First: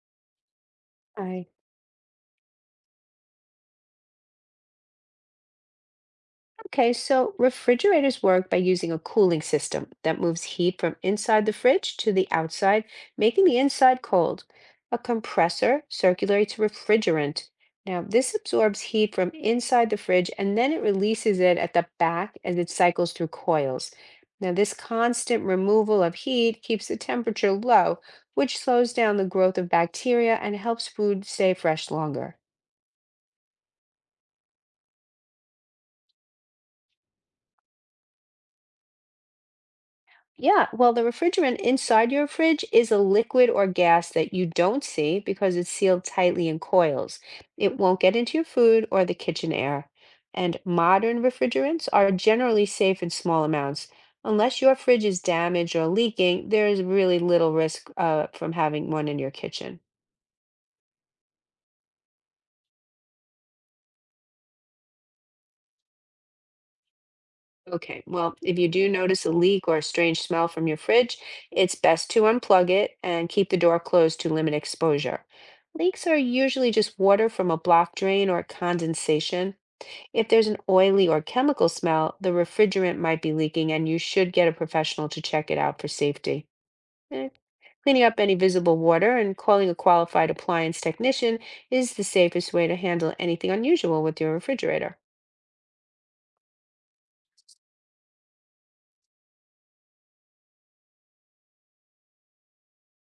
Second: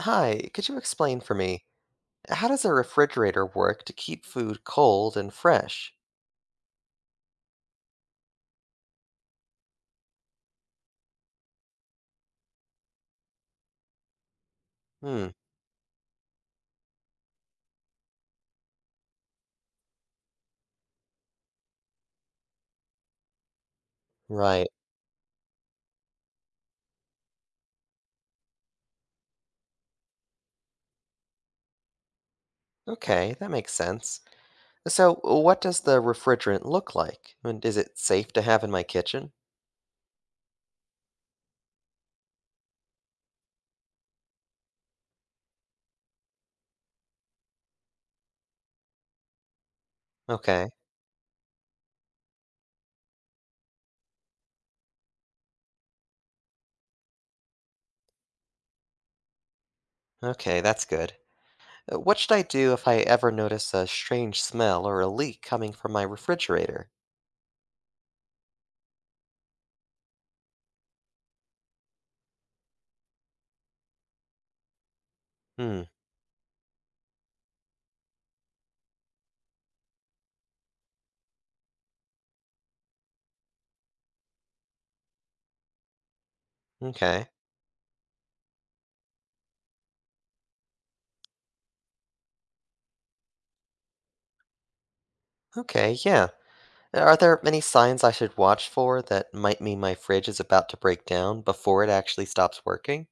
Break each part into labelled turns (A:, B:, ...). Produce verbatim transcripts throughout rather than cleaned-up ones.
A: Hi, could you explain for
B: Right.
A: me how does a refrigerator work to keep food cold and fresh?
B: Okay, so refrigerators work by using a cooling system that moves heat from inside the fridge to the outside, making the inside cold. A
A: Hmm,
B: compressor circulates refrigerant. Now, this absorbs heat from inside the fridge and then it releases it at the back as it cycles through coils. Now,
A: right.
B: this constant removal of heat keeps the temperature low, which slows down the growth of bacteria and helps food stay fresh longer.
A: Okay, that makes sense. So, what does the refrigerant look like? And is it safe to have in my kitchen?
B: Yeah, well, the refrigerant inside your fridge is a liquid or gas that you don't see because it's sealed tightly in coils. It won't get into your food or the kitchen air. And
A: Okay,
B: modern refrigerants are generally safe in small amounts. Unless your fridge is damaged or leaking, there is really little risk uh, from having one in your kitchen.
A: okay, that's good. Uh, What should I do if I ever notice a strange smell or a leak coming from my refrigerator?
B: Okay, well, if you do notice a leak or a strange smell from your fridge, it's best to unplug it and keep the door closed to limit exposure.
A: Hmm,
B: Leaks are usually just water from a block drain or condensation. If there's an oily or chemical smell, the refrigerant might be leaking and you should get a professional to check it out for safety.
A: okay.
B: Eh, Cleaning up any visible water and calling a qualified appliance technician is the safest way to handle anything unusual with your refrigerator.
A: Okay, yeah. Are there any signs I should watch for that might mean my fridge is about to break down before it actually stops working?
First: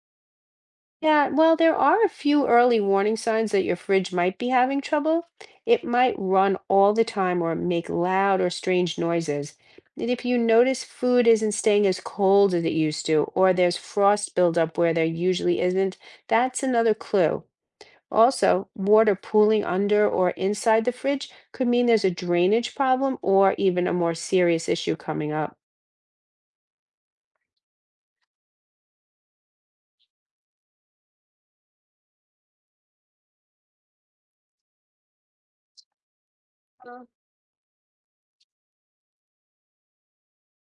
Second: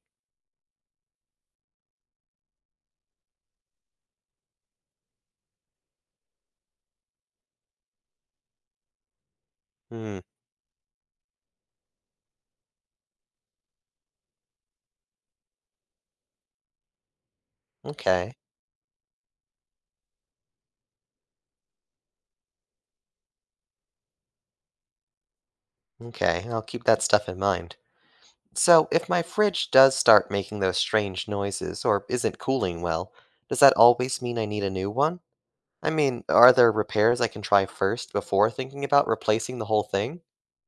B: Yeah, well, there are a few early warning signs that your fridge might be having trouble. It might run all the time or make loud or strange noises. And
A: Hmm.
B: if you notice food isn't staying as cold as it used to, or there's frost buildup where there usually isn't, that's another clue.
A: Okay,
B: Also, water pooling under or inside the fridge could mean there's a drainage problem or even a more serious issue coming up.
A: okay, I'll keep that stuff in mind. So, if my fridge does start making those strange noises or isn't cooling well, does that always mean I need a new one? I mean, are there repairs I can try first before thinking about replacing the whole thing?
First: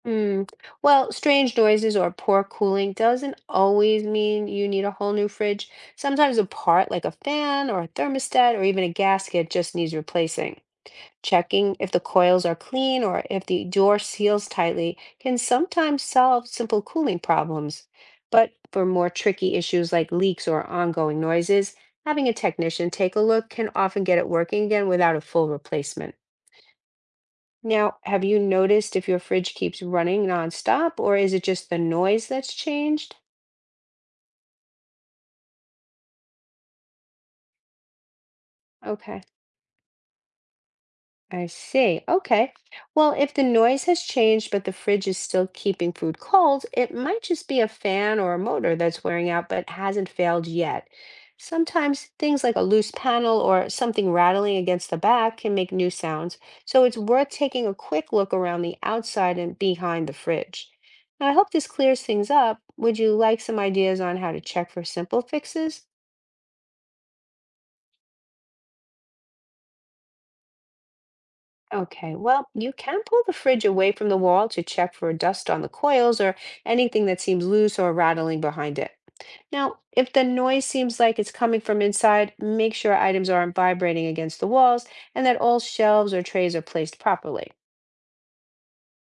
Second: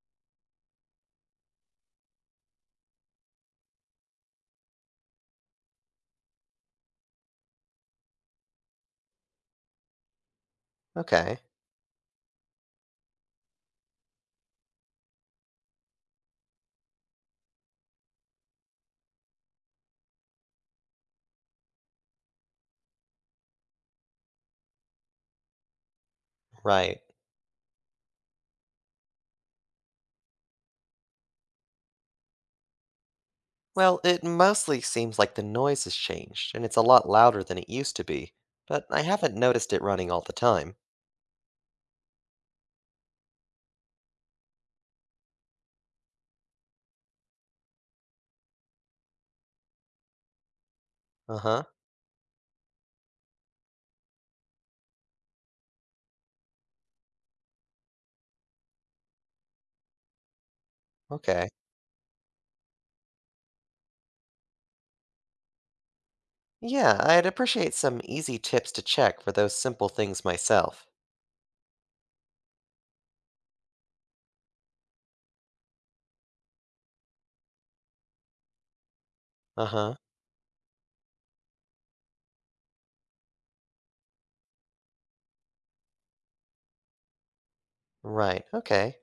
B: Mm. Well, strange noises or poor cooling doesn't always mean you need a whole new fridge. Sometimes a part like a fan or a thermostat or even a gasket just needs replacing.
A: Okay,
B: Checking if the coils are clean or if the door seals tightly can sometimes solve simple cooling problems. But for more tricky issues like leaks or ongoing noises, having a technician take a look can often get it working again without a full replacement.
A: right.
B: Now, have you noticed if your fridge keeps running nonstop, or is it just the noise that's changed?
A: Well, it mostly seems like the noise has changed, and it's a lot louder than it used to be, but I
B: Okay.
A: haven't noticed it running all the time.
B: I see. Okay. Well, if the noise has changed, but the fridge is still keeping food cold, it might just be a fan or a motor that's wearing out but hasn't failed yet.
A: Uh huh,
B: Sometimes things like a loose panel or something rattling against the back can make new sounds, so it's worth taking a quick look around the outside and behind the fridge. I
A: okay.
B: hope this clears things up. Would you like some ideas on how to check for simple fixes?
A: Yeah, I'd appreciate some easy tips to check for those simple things myself.
B: Okay, well, you can pull the fridge away from the wall to check for dust on the coils or anything that seems loose or rattling behind it.
A: Uh
B: Now,
A: huh.
B: if the noise seems like it's coming from inside, make sure items aren't vibrating against the walls and that all shelves or trays are placed properly.
A: Right, okay.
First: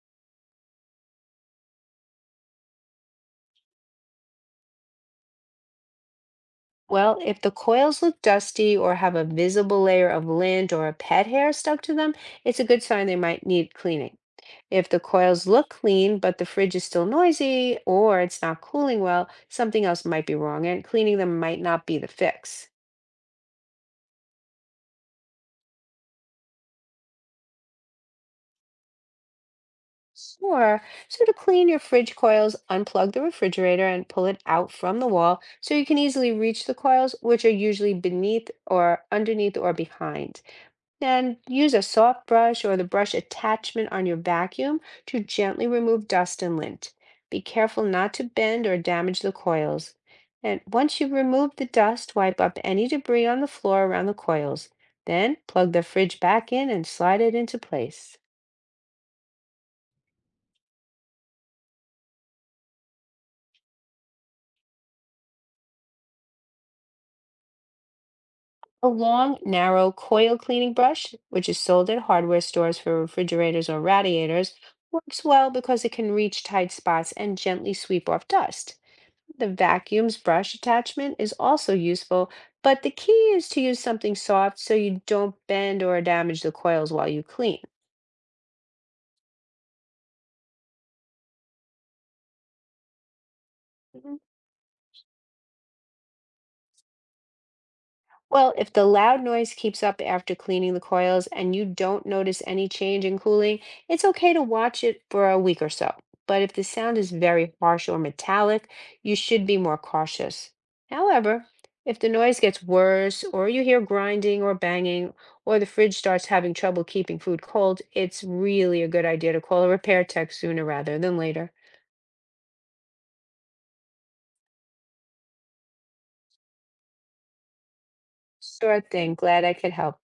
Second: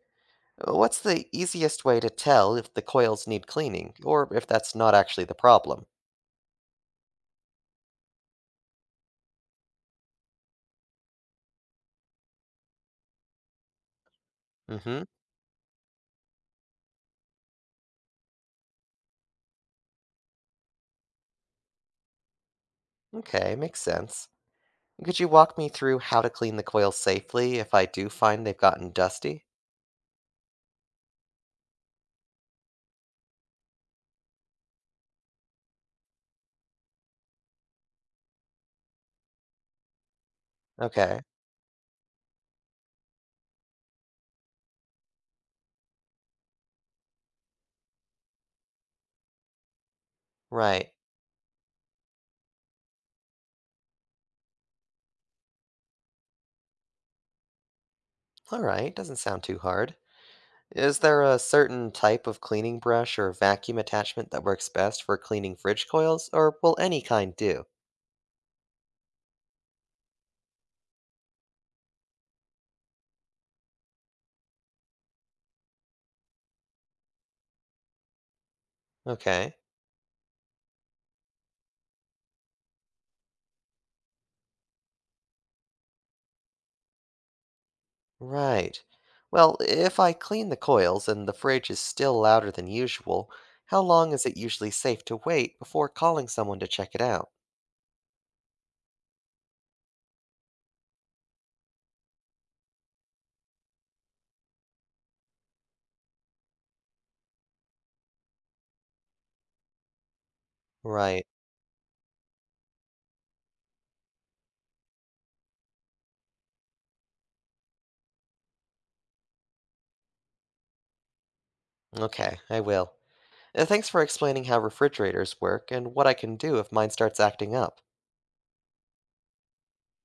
A: Uh, What's the easiest way to tell if the coils need cleaning, or if that's not actually the problem?
B: Well, if the coils look dusty or have a visible layer of lint or a pet hair stuck to them, it's a good sign they might need cleaning. If the
A: Mm-hmm.
B: coils look clean, but the fridge is still noisy or it's not cooling well, something else might be wrong, and cleaning them might not be the fix.
A: Okay, makes sense. Could you walk me through how to clean the coils safely if I do find they've gotten dusty?
B: Or, so to clean your fridge coils, unplug the refrigerator and pull it out from the wall so you can easily reach the coils, which are usually beneath or underneath or behind.
A: Okay,
B: Then use a soft brush or the brush attachment on your vacuum to gently remove dust and lint. Be careful not to bend or damage the coils. And
A: right.
B: once you've removed the dust, wipe up any debris on the floor around the coils. Then plug the fridge back in and slide it into place.
A: All right, doesn't sound too hard. Is there a certain type of cleaning brush or vacuum attachment that works best for cleaning fridge coils, or will any kind do?
B: A long, narrow coil cleaning brush, which is sold at hardware stores for refrigerators or radiators, works well because it can reach tight spots and gently sweep off dust. The
A: Okay.
B: vacuum's brush attachment is also useful, but the key is to use something soft so you don't bend or damage the coils while you clean.
A: Right. Well, if I clean the coils and the fridge is still louder than usual, how long is it usually safe to wait before calling someone to check it out?
B: Well, if the loud noise keeps up after cleaning the coils and you don't notice any change in cooling, it's okay to watch it for a week or so. But if the sound is very harsh or metallic, you should be more cautious.
A: Right.
B: However, if the noise gets worse, or you hear grinding or banging, or the fridge starts having trouble keeping food cold, it's really a good idea to call a repair tech sooner rather than later.
A: Okay, I will. Uh, Thanks for explaining how refrigerators work and what I can do if mine starts acting up.
B: Sure thing. Glad I could help.